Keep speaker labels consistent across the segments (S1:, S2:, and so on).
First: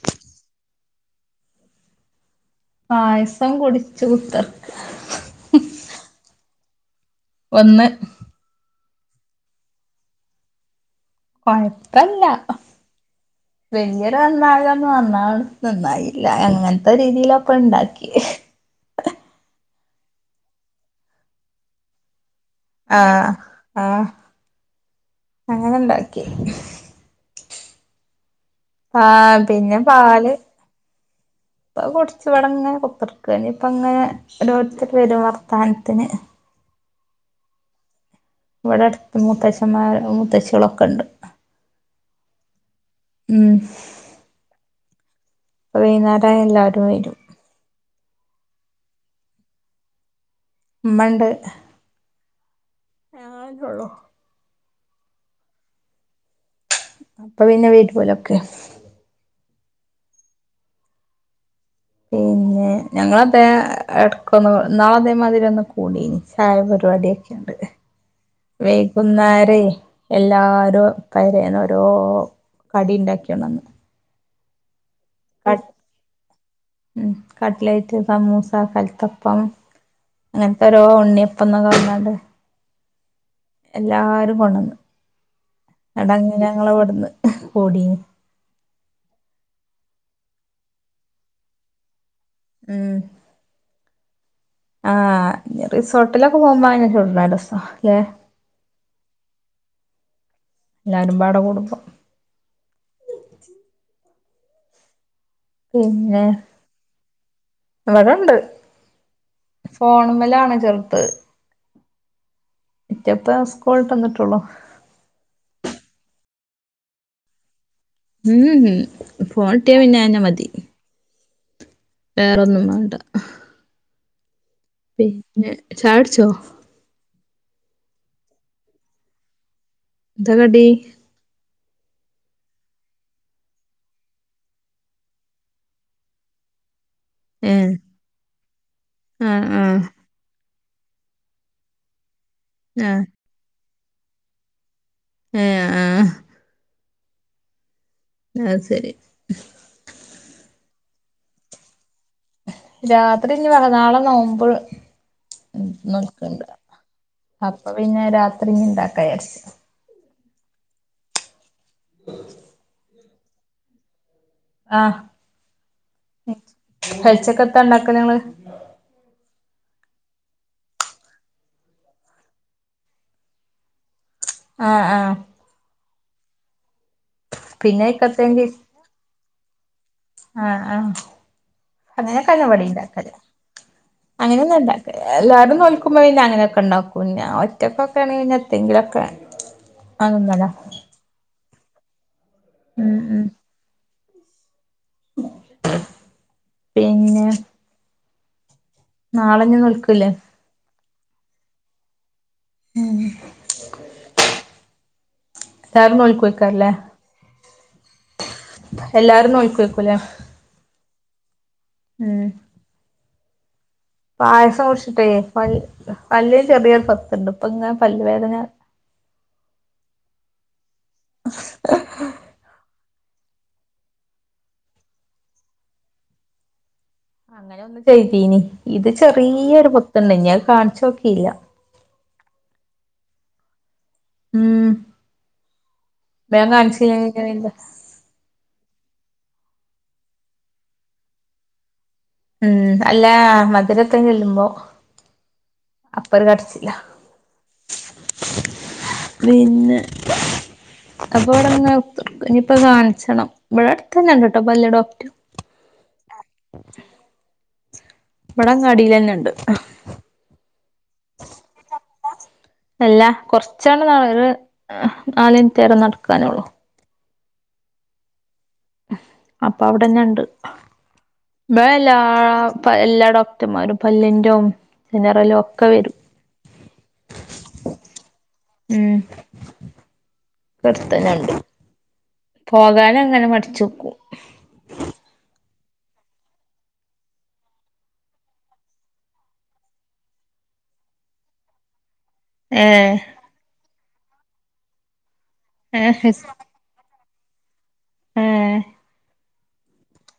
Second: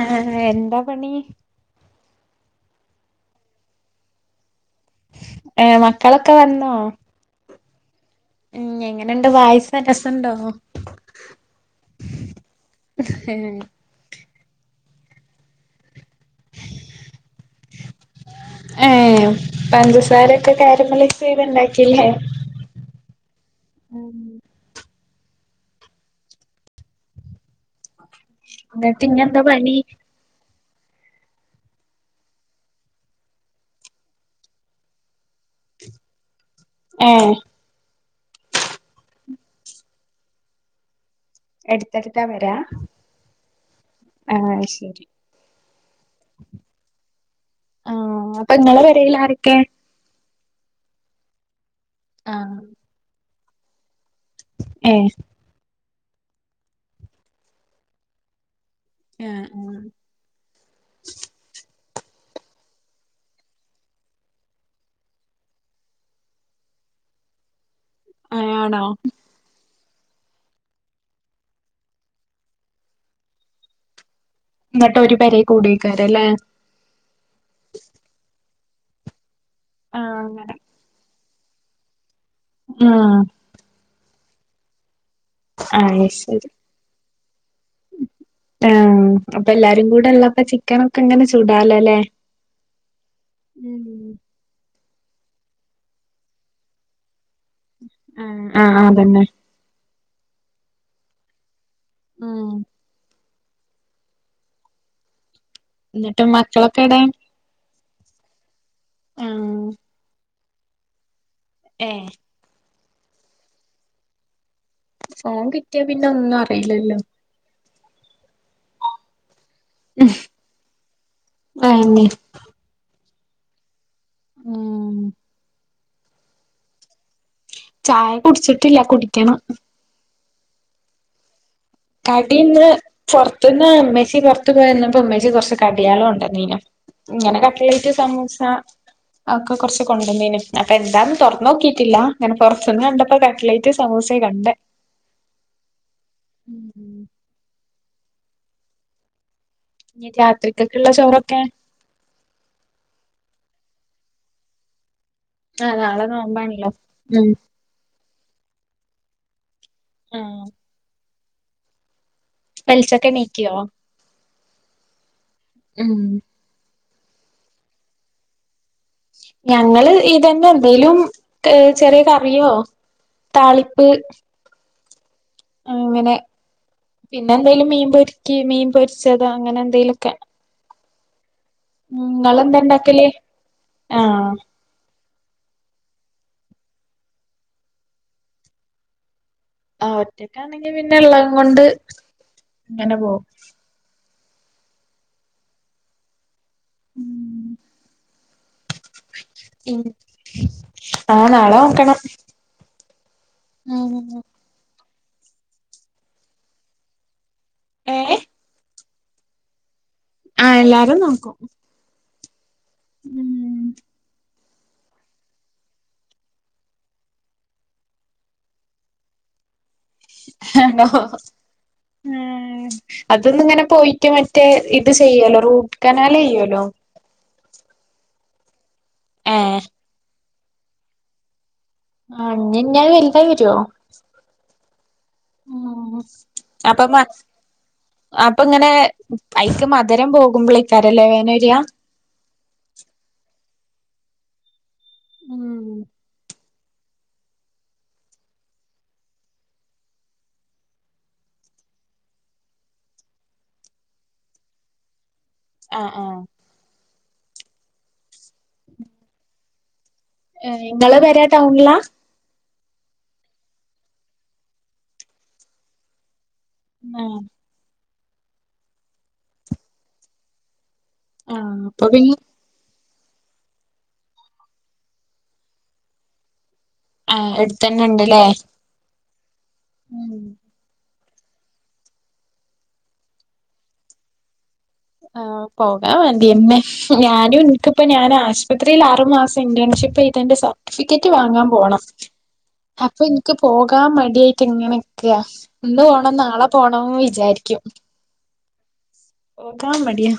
S1: ആ എന്താ പണി
S2: പായസം കുടിച്ച് കുത്തർക്ക
S1: ഏ മക്കളൊക്കെ വന്നോ
S2: വന്ന്
S1: ഉം എങ്ങനെണ്ട് പായസം രസുണ്ടോ
S2: കൊഴപ്പല്ല വല്ല്യരു നന്നാവലൊന്നും നന്നാവ്ണ് നന്നായി ഇല്ല അങ്ങനത്തെ രീതിയിലപക്കെ ഇണ്ടാക്കി
S1: ഏഹ് പഞ്ചസാരൊക്കെ ക്യാരമലയ്സ് ചെയ്ത് ഇണ്ടാക്കില്ലേ
S2: ആഹ് ആഹ്
S1: ഉം
S2: അങ്ങനെണ്ടാക്കി
S1: എന്നിട്ട്
S2: ആഹ്
S1: ഇഞ്ഞെന്താ പണി?
S2: പിന്നെ പാല് അഅ് കുട്ച്ച് ഇവ്ടെങ്ങനെ കുത്തേർക്കാ ഇപ്പ അങ്ങനെ ഓരോരുത്തർ വരും വർത്താനത്തിന്
S1: ആഹ്
S2: ഇവിടെ അടുത്ത് മൂത്തശൻമാര് മൂത്തശികളൊക്കെ ഉണ്ട്
S1: എടുത്തെടുത്താ പെരാ
S2: ഉം
S1: ആഹ് അയ്ശരി
S2: അപ്പ വൈുന്നേരം എല്ലാരും വരും
S1: ആഹ അപ്പൊ നിങ്ങളെ പെരെല് ആരൊക്കെ
S2: ഉമ്മണ്ട്
S1: ആഹ്
S2: [inaudible]
S1: ഏ
S2: അപ്പൊ പിന്നെ വീട്ട്ല്ലോലൊക്കെ
S1: ആഹ് ആ
S2: ഓ പിന്നെ ഞങ്ങള അതെ ഇടക്കൊന്ന് എന്നാള അതേമാതിരി ഒന്ന് കൂടിനി ചായപരിപാടിയൊക്കെണ്ട്
S1: ഏഹ് ആണോ
S2: വൈകുന്നേരേ എല്ലാരും പെരേൽ ഓരോ കടി ഉണ്ടാക്കിയോണ്ടന്ന്
S1: ഇന്നട്ട് ഒരു പെരേ
S2: ക
S1: കൂടേക്കാരല്ലേ?
S2: ഉം കട്ട്ലയിറ്റ് സമോസ കലത്തപ്പം
S1: ആഹ് അങ്ങനെ
S2: അങ്ങനത്തെ ഓരോ ഉണ്ണിയപ്പന്നൊക്കെ പറഞ്ഞോണ്ട്
S1: ആ
S2: എല്ലാരും കൊണ്ടന്ന് ഇന്നട്ട്
S1: അയ്ശരി
S2: ഞങ്ങളവിടുന്ന് [unintelligible]
S1: ആഹ്
S2: [unintelligible]
S1: അപ്പൊ എല്ലാരും കൂടെള്ളപ്പ ചിക്കാനൊക്കെ ഇങ്ങനെ ചൂടാലോല്ലേ
S2: ആ റിസോർട്ടിലൊക്കെ പോകുമ്പോ അങ്ങനെ ചൂട്ണാ രസം
S1: ആഹ് ആഹ് അതന്നെ
S2: എല്ലാരും പാട കൊടുക്കു
S1: ആഹ്
S2: [unintelligible]
S1: എന്നിട്ട് മക്കളൊക്കെ എടെ
S2: അടെണ്ട്
S1: ആഹ്
S2: ഫോണമ്മലാ ആണ് ചെറുത്
S1: ഏ
S2: മറ്റേപ്പം സ്‌കൂൾ വിട്ടു വന്നിട്ടുള്ളൂ
S1: ഫോൺ കിട്ടിയാ പിന്നെ ഒന്നും അറിയില്ലല്ലോ
S2: ഉം ഹ ഫോണട്ടിയ പിന്നെ അതെന്ന മതി
S1: അതന്നെ
S2: വേറൊന്നും വേണ്ട
S1: ഉം
S2: പിന്നെ ചായുടിച്ചോ
S1: ചായ കുടിച്ചിട്ടില്ല കുടിക്കണം
S2: എന്താ കടി
S1: കടി ഇന്ന് പൊറത്തുന്ന് ഇമ്മച്ചി പുറത്തു പോയിരന്നപ്പോ ഉമ്മേച്ചി കൊറച്ച് കടികള് കൊണ്ടനീനു ഇങ്ങനെ
S2: ഏഹ്
S1: കട്ട്ലേറ്റ് സമൂസ
S2: ആഹ്
S1: ഒക്കെ
S2: ആഹ്
S1: കുറച്ച് കൊണ്ടുവനീന്നു അപ്പൊ എന്താന്ന് തൊറന്നു നോക്കിട്ടില്ല ഇങ്ങനെ പുറത്തന്ന്
S2: ആഹ്
S1: കണ്ടപ്പോ കട്ട്ലേറ്റ് സമോസയും കണ്ടേ
S2: ഏഹ് ആഹ്
S1: ഉം ഹ
S2: അത് ശരി
S1: രാത്രിക്കൊക്കെള്ള ചോറൊക്കെ
S2: രാത്രി ഇനി വളനാളെ നോമ്പ്
S1: ആഹ് നാളെ
S2: നോക്കണ്ട
S1: നോമ്പാണല്ലോ ഉം
S2: അപ്പ പിന്നെ രാത്രി ഇനി ഇണ്ടാക വിചാരിച്ച്
S1: ആഹ
S2: ഉ
S1: ഉച്ചക്കെണിക്കോ
S2: ആഹ്
S1: ഉം
S2: കരിച്ചൊക്കെ എന്താ ഉണ്ടാക്ക നിങ്ങള്
S1: ഞങ്ങള് ഇതന്നെ എന്തെേലും ചെറിയ കറിയോ താളിപ്പ്
S2: ആഹ ആഹ
S1: അങ്ങനെ പിന്നെ എന്തേലും
S2: പിന്നെ
S1: മീൻ പൊരിക്കി
S2: അയ്ക്കെത്തേങ്കി
S1: മീൻ പൊരിച്ചത് അങ്ങനെ എന്തേലുംമൊക്കെ
S2: അങ്ങനെ കഴപടി ഉണ്ടാക്കല്
S1: ആഹ്
S2: അങ്ങനെയ തന്ന ഇണ്ടാക്കല് എല്ലാരും നോൽക്കും അ പിന്നെ അങ്ങനൊക്കെ ഉണ്ടാക്കും ഞാൻ ഒറ്റക്കെണെങ്കി പിന്നെ എന്തെങ്കിലൊക്ക
S1: ആ ഒറ്റക്കാണെങ്കി പിന്നെ ഉള്ളം കൊണ്ട് അങ്ങനെ
S2: ഉം
S1: പോ
S2: ഉം പിന്നെ നാളെഞ്ഞ
S1: ഉം
S2: നൽക്കലേ
S1: ആഹ് നാളെ നോക്കണം
S2: സാർണോലിക്ക്ോയ്ക്കാറില്ലേ
S1: ഏ
S2: എല്ലാരും നോക്ക വക്കൂല്ലേ
S1: ആഹ എല്ലാരും നോക്കും
S2: ഉം
S1: ഉം
S2: പായസം കുടിച്ചിട്ടേ വല്ല് ചെറിയൊരു ഭത്തുണ്ട് ഇപ്പൊ ഇങ്ങനെ പല്ല്ുവേദന
S1: ഹലോ ഉം അതൊന്ന ഇങ്ങനെ പോയിട്ട് മറ്റേ ഇത് ചെയ്യല്ലോ റൂട്ട് കനാൽ ചെയ്യല്ലോ
S2: അങ്ങനെ ഒന്ന് ചെയ്തീനി ഇത്
S1: ഏഹ്
S2: ചെറിയൊരു പുത്തണ്ട ഞാൻ കാണിച്ചോക്കില്ല
S1: ആ ഞാൻ വലുതാ വരുവോ
S2: മം
S1: അപ്പൊ അപ്പൊ ഇങ്ങനെ അഐക്ക് മധുരം പോകുമ്പോളിക്കാരല്ലേ വേന വര്യാ
S2: ഉം അല്ല മ ഇതിരെത്ത ചെല്ലുമ്പോ അപ്പര് കടിച്ചില്ല പിന്നെ അപ്പൊ ഇവിടെ നി ഇനിയിപ്പൊ കാണിച്ചണം ഇവിടെ അടുത്ത് തന്നെ ഇണ്ട് കേട്ടോ പല് ഡോക്റ്റ
S1: ആഹ് ആഹ്
S2: ഇവിടങ്ങാടിൽന്നെ ഉണ്ട്
S1: നിങ്ങള് വരാ ടൗണിലാ
S2: അല്ല കുറച്ചോണം ന നാലിനത്തരെ നടക്കാന ഉള്ളു
S1: ആഹ
S2: അപ്പൊ അവിടെന്നെ ഉണ്ട്
S1: ആഹ് അപ്പൊ
S2: വേല
S1: പിന്നെ
S2: എല്ലാ ഡോക്ടർമാരും പല്ലിറോ ചെനറലോ ഒക്കെ വരും
S1: ആഹ് എടുത്ത തന്നെ ഉണ്ടല്ലേ ഉം
S2: കർത്തനുണ്ട് പോകാനും അങ്ങനെ മടിച്ചു വെക്കും
S1: ആ പോകാൻ മതിന്നെ ഞാനും ഇനിക്കിപ്പ ഞാൻ ആശുപത്രിയിൽ അറുമാസം ഇ ഇപ്പൊ ഇതിന്റെ സർട്ടിഫിക്കറ്റ് വാങ്ങാൻ പോണം
S2: ഏ
S1: അപ്പൊ എനിക്ക് പോകാൻ മടായിട്ട് എങ്ങനെയക്കെയ ഉണ്ട് പോണം നാളെ പോണം വിചാരിക്കും
S2: ആഹ
S1: ഓ കാ മടിയ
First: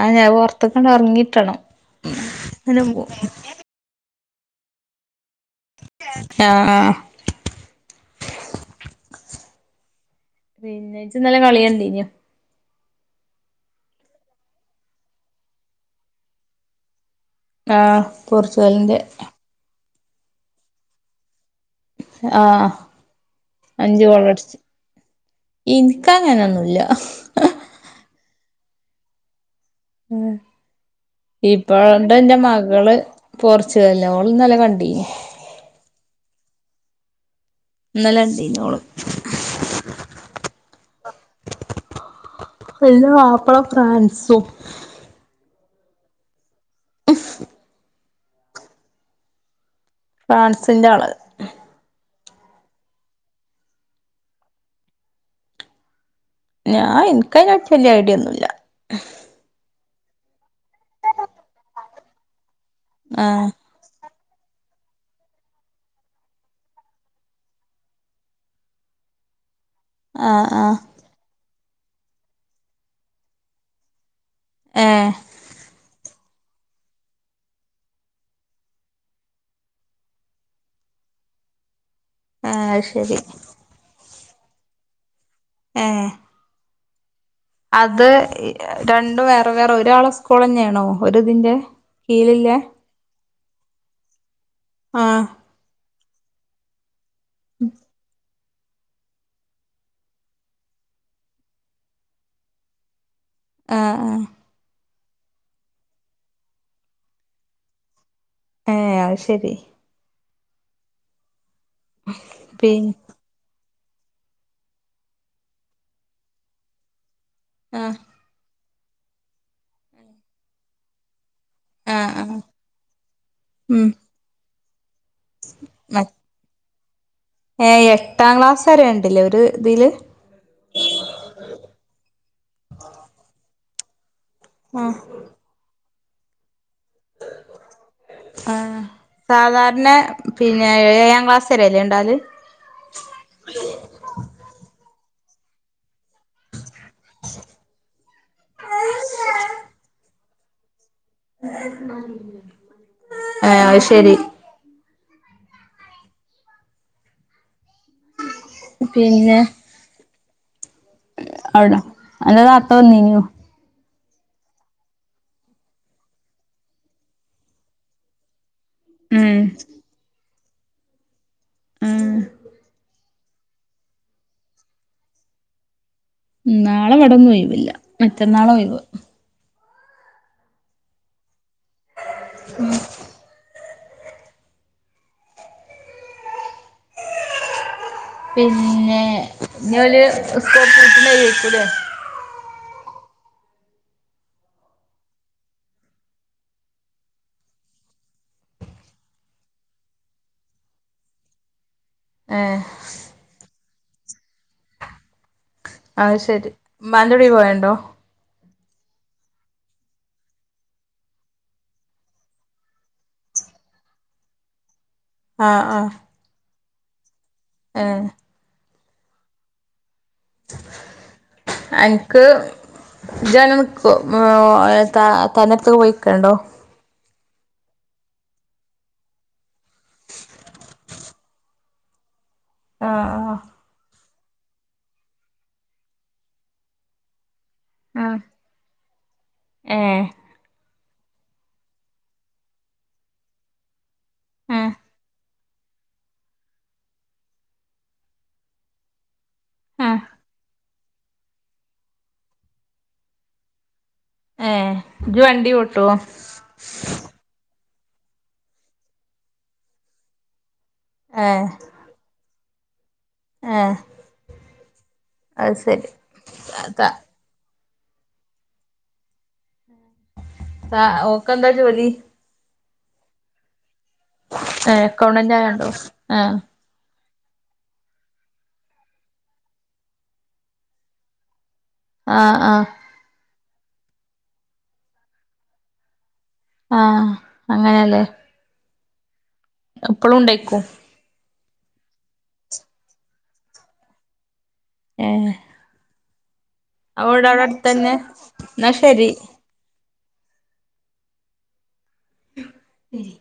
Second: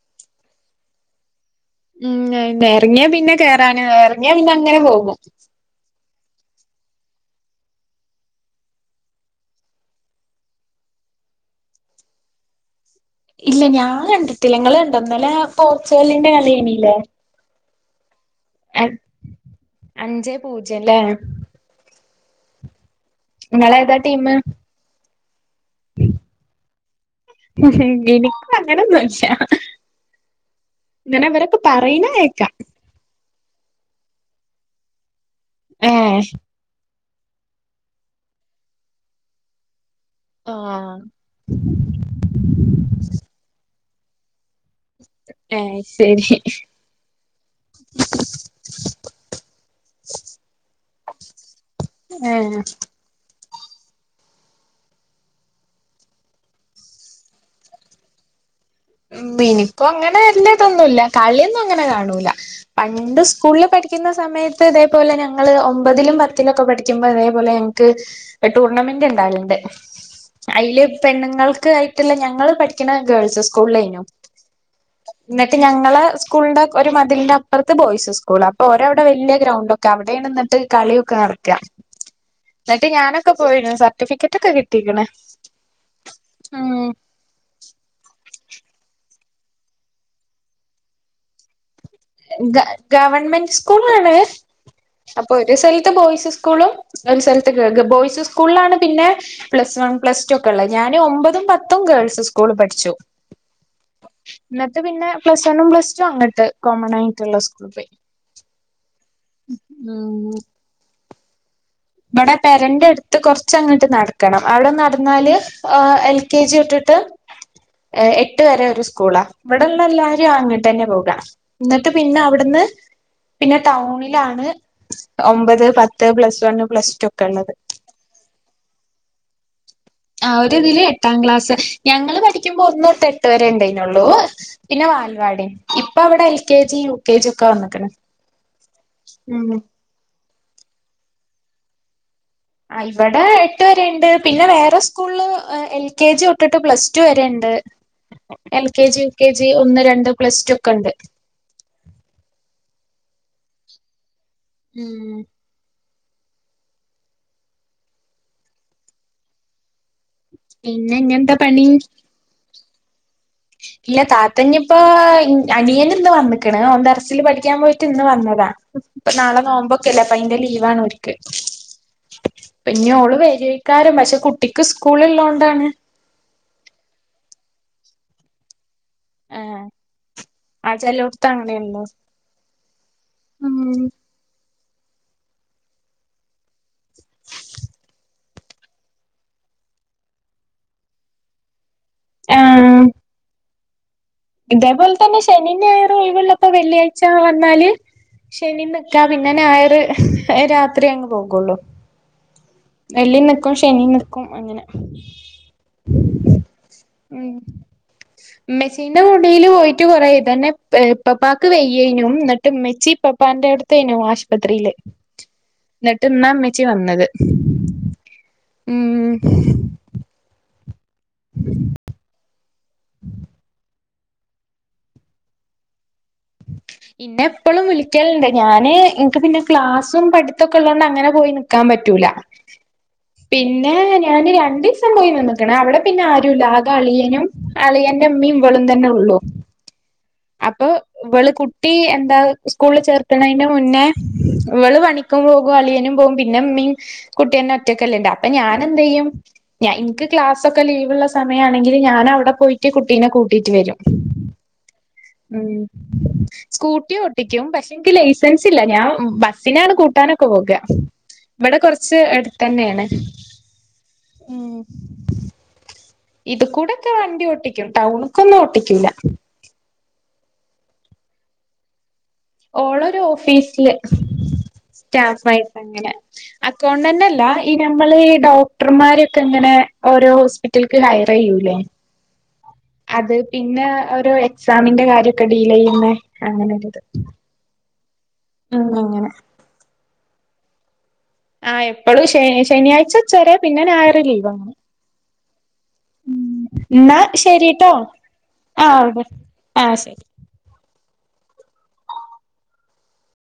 S2: ആഹ് ഞാൻ പുറത്തക്കണ്ട് ഇറങ്ങിട്ടാണ്
S1: ഉ നിറങ്ങിയാ പിന്നെ കേറാാന് നിറങ്ങിയാ പിന്നെ അങ്ങനെ പോകുമോ
S2: ആഹ പിന്നേച്ച ഇന്നല്ല കളിയണ്ട് ഇഞ്ഞ
S1: ഇല്ല ഞാൻ കണ്ടട്ടലങ്ങള്ൾ കണ്ട ഒന്നല പോർച്ചുഗലിന്റെ കലയണല്ലേ
S2: ആഹ് പോർച്ചുഗലിന്റെ
S1: അഞ്ച് പൂജ്യംല്ലേ
S2: ആഹ
S1: മള ഇതാ ടീം
S2: എനിക്കങ്ങനൊന്നുമല്ല
S1: എനിക്ക അങ്ങനെന്നോച്ചാ
S2: മ്
S1: പറയണ
S2: ഇപ്പഴണ്ട് എന്റെ
S1: കേക്കാം
S2: മകള് പോർച്ചുഗൽ ഓള്ന്നല്ലേ കണ്ടീനി
S1: ആഹ്
S2: ഇന്നലെ ണ്ടിന്നോള്
S1: ആഹ്
S2: ഫ്രാന്‍സു
S1: ആഹ് ശരി
S2: ഫ്രാൻസിന്റെ ആള്
S1: ങ്ങെ
S2: ഞാൻ എനിക്ക്തിനറ്റി വലിയ ഐഡിയ ഒന്നുമില്ല
S1: മ് എനിക്കും അങ്ങനെ വല്ലതൊന്നുമില്ല കളിയൊന്നും അങ്ങനെ കാണൂല പണ്ട്
S2: ആഹ്
S1: സ്കൂളിൽ പഠിക്കുന്ന സ സമയത്ത് ഇതേപോല ഞങ്ങള് ഒമ്പതിലും പത്തിലും ഒക്കെ പഠിക്കുമ്പോ അതേപോലെ ഞങ്ങക്ക് ടൂർണമെന്റ് ഉ ണ്ടറ്ണ്ട്
S2: ആഹ് ആഹ്
S1: അയില് പെണ്ണുങ്ങൾക്ക് ആയിട്ടില്ല ഞങ്ങള് പഠിക്കണ ഗേൾസ് സ്കൂളിലായിനു
S2: ഏഹ് ഏഹ്
S1: എന്നിട്ട് ഞങ്ങള് സ്കു സ്കൂളിന്റെ ഒരു മതിലിന്റെ അപ്പറത്ത് ബോയ്സ് സ്കൂള് അപ്പൊ ഓരവിടെ വലിയ ഗ്രൗണ്ട് ഒക്കെ അവിടെ നിന്നിട്ട് കളിയൊക്കെ നടക്ക എന്നിട്ട്
S2: അത് ശരി
S1: ഞാനൊക്കെ പോയിനു സർട്ടിഫിക്കറ്റ്ഒക്കെ കിട്ടിക്കണ്
S2: ആഹ്
S1: ഉം
S2: അത് രണ്ടു വേറെ വേറെ ഒരാളെ സ്കൂൾ തന്നെയാണോ ഒരിതിന്റെ കീഴിലില്ലേ
S1: ഗ ഗവൺമെന്റ് സ്കൂളാണ്
S2: ആഹ്
S1: അപ്പൊ ഒരു സ്ഥലത്ത് ബോയ്സ് സ്കൂളും ഒര് സ്ഥലത്ത്‌ ഗഗ ബോയ്സ് സ്കൂളാണ് പിന്നെ പ്ലസ് വൺ പ്ലസ് ടു ഒക്കെ ഉള്ളത് ഞാന് ഒമ്പതും പത്തും ഗേൾസ് സ്കൂള് പഠിച്ചു
S2: ആഹ് ആഹ്
S1: ത് പിന്നെ പ്ലസ് വണ്ണും പ്ലസ് ടും അങ്ങോട്ട് കോമണായിട്ടുള്ള സ്കൂളിൽ പോയി
S2: ഏ
S1: ആഹ് ഇവിടെ
S2: പി
S1: പെരന്റെടുത്ത് കൊറച്ചങ്ങ നടക്കണം അവിടെ നടന്നാല് അഹ് എൽ കെ ജി വിട്ടിട്ട്
S2: ആഹ്
S1: എട്ട് വരെ ഒരു സ്കൂളാ ഇവിടെയുള്ള എല്ലാരും അങ്ങോട്ട് തന്നെ പോക എന്നിട്ട്
S2: ആഹ്
S1: പിന്നെ
S2: ആഹ്
S1: അവിടുന്ന് പിന്നെ
S2: ഉം
S1: ടൗണിലാണ് ഒമ്പത് പത്ത് പ്ലസ് വൺ പ്ലസ് ടു ഒക്കെ ഉള്ളത്
S2: ഏ എട്ടാം ക്ലാസ് വരെ ഉണ്ടില്ലേ ഒരു ഇതില്
S1: ആ ഒരുതില് എട്ടാം ക്ലാസ് ഞങ്ങള് പഠിക്കുമ്പോ ഒന്നൊട്ട് എട്ട് വരെ ഉണ്ടന്നുള്ളൂ പിന്നെ
S2: ആഹ്
S1: വാൽവാടി ഇപ്പൊ അവിടെ L K G U K G ഒക്കെ വന്നിക്കണ്
S2: ആ സാധാരണ പിന്നെ ഏഴാം ക്ലാസ് വരെല്ലേ ഉണ്ടാല്
S1: അഹ് ഇവിടെ എട്ട് വരെ ഉണ്ട് പിന്നെ വേറെ സ്കൂളില് എൽ കെ ജി ഒട്ടിട്ട് പ്ലസ്ടു വരെയുണ്ട് L K G U K G ഒന്ന് രണ്ട് പ്ലസ് ടു ഒക്കെ ഉണ്ട്
S2: ആഹ് ശരി
S1: ഉം
S2: പിന്നെ
S1: പിന്നെ ഇന്നെന്താ പണി
S2: ആന്നീനൂ
S1: ഇല്ല താത്തഞ്ഞിപ്പോ അനിയൻ ഇന്ന് വന്നിക്കണ് ഓന്തറസില് പഠിക്കാൻ പോയിട്ട് ഇന്ന് വന്നതാ പ്പ
S2: ഉം
S1: നാളെ നോമ്പോക്കെല്ലേ അപ്പ അതിന്റെ ലീവാണ്ഓര്ക്ക് ഇപ്പ ഇനിയോള് വരിക്കാരൻ പക്ഷെ കുട്ടിക്ക് സ്കൂള് ഉള്ളോണ്ടാണ്
S2: നാളെ ഇവിടൊന്നും ഒയിവില്ല മറ്റന്നാള ഒയിവ്
S1: ആ ആ ചിലവത്തങ്ങണള്ളോ ഉ
S2: പിന്നെ ഇന്നല്സ്ക വീട്ടിന്നക്കൂല്ലേ
S1: ആഹ ഇതേപോലെ തന്നെ ശനിന്റെ യറ ഒഴവള്ളപ്പോ വെള്ളിയാഴ്ച വന്നാല് ശനി നക്കാ പിന്നെ ഞായർ രാത്രി അങ്ങ് പോകുള്ളു
S2: ഏ
S1: ശനി നിൽക്കും അങ്ങനെ
S2: അത് ശെരി മാന്ാനവാടി പോയണ്ടോ
S1: മെച്ചീന്റെ മുടിൽ പോയിട്ട് കുറതന്നെ പപ്പാക്ക് വെയ്യേനും എന്നിട്ട് മെച്ചി പപ്പാന്റെ ടുത്തനു ആശുപത്രിയില് എന്നിട്ട്ന്ന അമ്മച്ച വന്നത്
S2: ആഹ
S1: ഉം
S2: എനിക്ക് ജനം തന്നടുത്തൊ പോയിക്കണ്ടോ
S1: പിന്നെ എപ്പോളും വിളിക്കലുണ്ട് ഞാന് എനക്ക് പിന്നെ ക്ലാസ്സും പഠിത്തൊക്കെ ഉള്ളോൊണ്ട് അങ്ങനെ പോയി നക്കാൻ പറ്റൂല
S2: ആഹ ആ
S1: പിന്നെ ഞാന് രണ്ട ദിവസം പോയി നിന്നക്കണ അവിടെ പിന്നെ ആരുുംല്ല ആ കളിയനും അളിയറെ
S2: ആഹ്
S1: അമ്മയും വളം തന്നെ ഉള്ളു
S2: ആഹ് ഏഹ്
S1: അപ്പൊ ഇവള് കുട്ടി എന്താ സ്കൂളിൽ ചേർക്കണതിന്റെ മുന്നേ
S2: ആഹ്
S1: ഇവള് പണിക്കുമ്പോ അളിയനും പോകും പിന്നെ മീൻ കുട്ടിയന്നെ ഒറ്റക്കല്ലുണ്ട് അപ്പ ഞാനെന്തന്ത് ചെയ്യും ഞൻ
S2: ആഹ്
S1: എനിക്ക് ക്ലാസ്സൊക്കെ ലീവ്ള്ള സമയ ആണെങ്കിൽ ഞാൻ അവിടെ പോയിട്ട് കുട്ടീനെ കൂട്ടിട്ട് വരും
S2: ആഹ
S1: ഉം സ്കൂട്ടി ഓട്ടിക്കും. പഷ് എനിക്ക് ലൈസൻസ് ഇല്ല ഞാൻ ബസ്സിനാണ് കൂട്ടാനൊക്കെ പോക ഇവിടെ കൊറച്ച് എട് തന്നെയാണെ
S2: ആഹ് അത് സെരി
S1: ഇത് കൂടെക്കെ വണ്ടി ഓട്ടിക്കും ടൗണ്ക്കൊന്നും ഓട്ടിക്കൂല്ല
S2: ആഹ് ഓകെന്താ ജോലി
S1: ഓളരു ഓഫീസില്
S2: ഏഹ്
S1: സ്റ്റാഫയിട്ട്
S2: അക്കൗണ്ടന്റായോണ്ടോ
S1: അങ്ങനെ
S2: ആഹ്
S1: അക്കൗണ്ട ല്ല ഈ ഞ്മ്മൾ ഈ ഡോക്ടർമാരക്കെ ഇങ്ങനെ ഓരോ ഹോസ്പിറ്റലക്ക് ഹയറെയ്യൂലേ
S2: ആഹ് ആഹ്
S1: അത് പിന്നെ ഒരു എക്സാമിന്റെ കാര്യൊക്കെ ഡീല്ലെയ്യുന്നേ അങ്ങനൊരിത്
S2: ആഹ്
S1: [unintelligible] ങ്ങനെ
S2: എപ്പളും ഉണ്ടെക്കും
S1: ആഹ് എപ്പളും ശ ശനിയാ്ച ച്ചുച്ചറേ പിന്നെ ഞായറ് ലീവ
S2: ഏഹ്
S1: ഇന്നാ
S2: അവടെ അവടെ
S1: ശരിട്ടോ
S2: അടുത്തന്നെ ന്നാ
S1: ആഹ്
S2: ശരി
S1: ആഹ് ശര്
S2: [unintelligible] എരി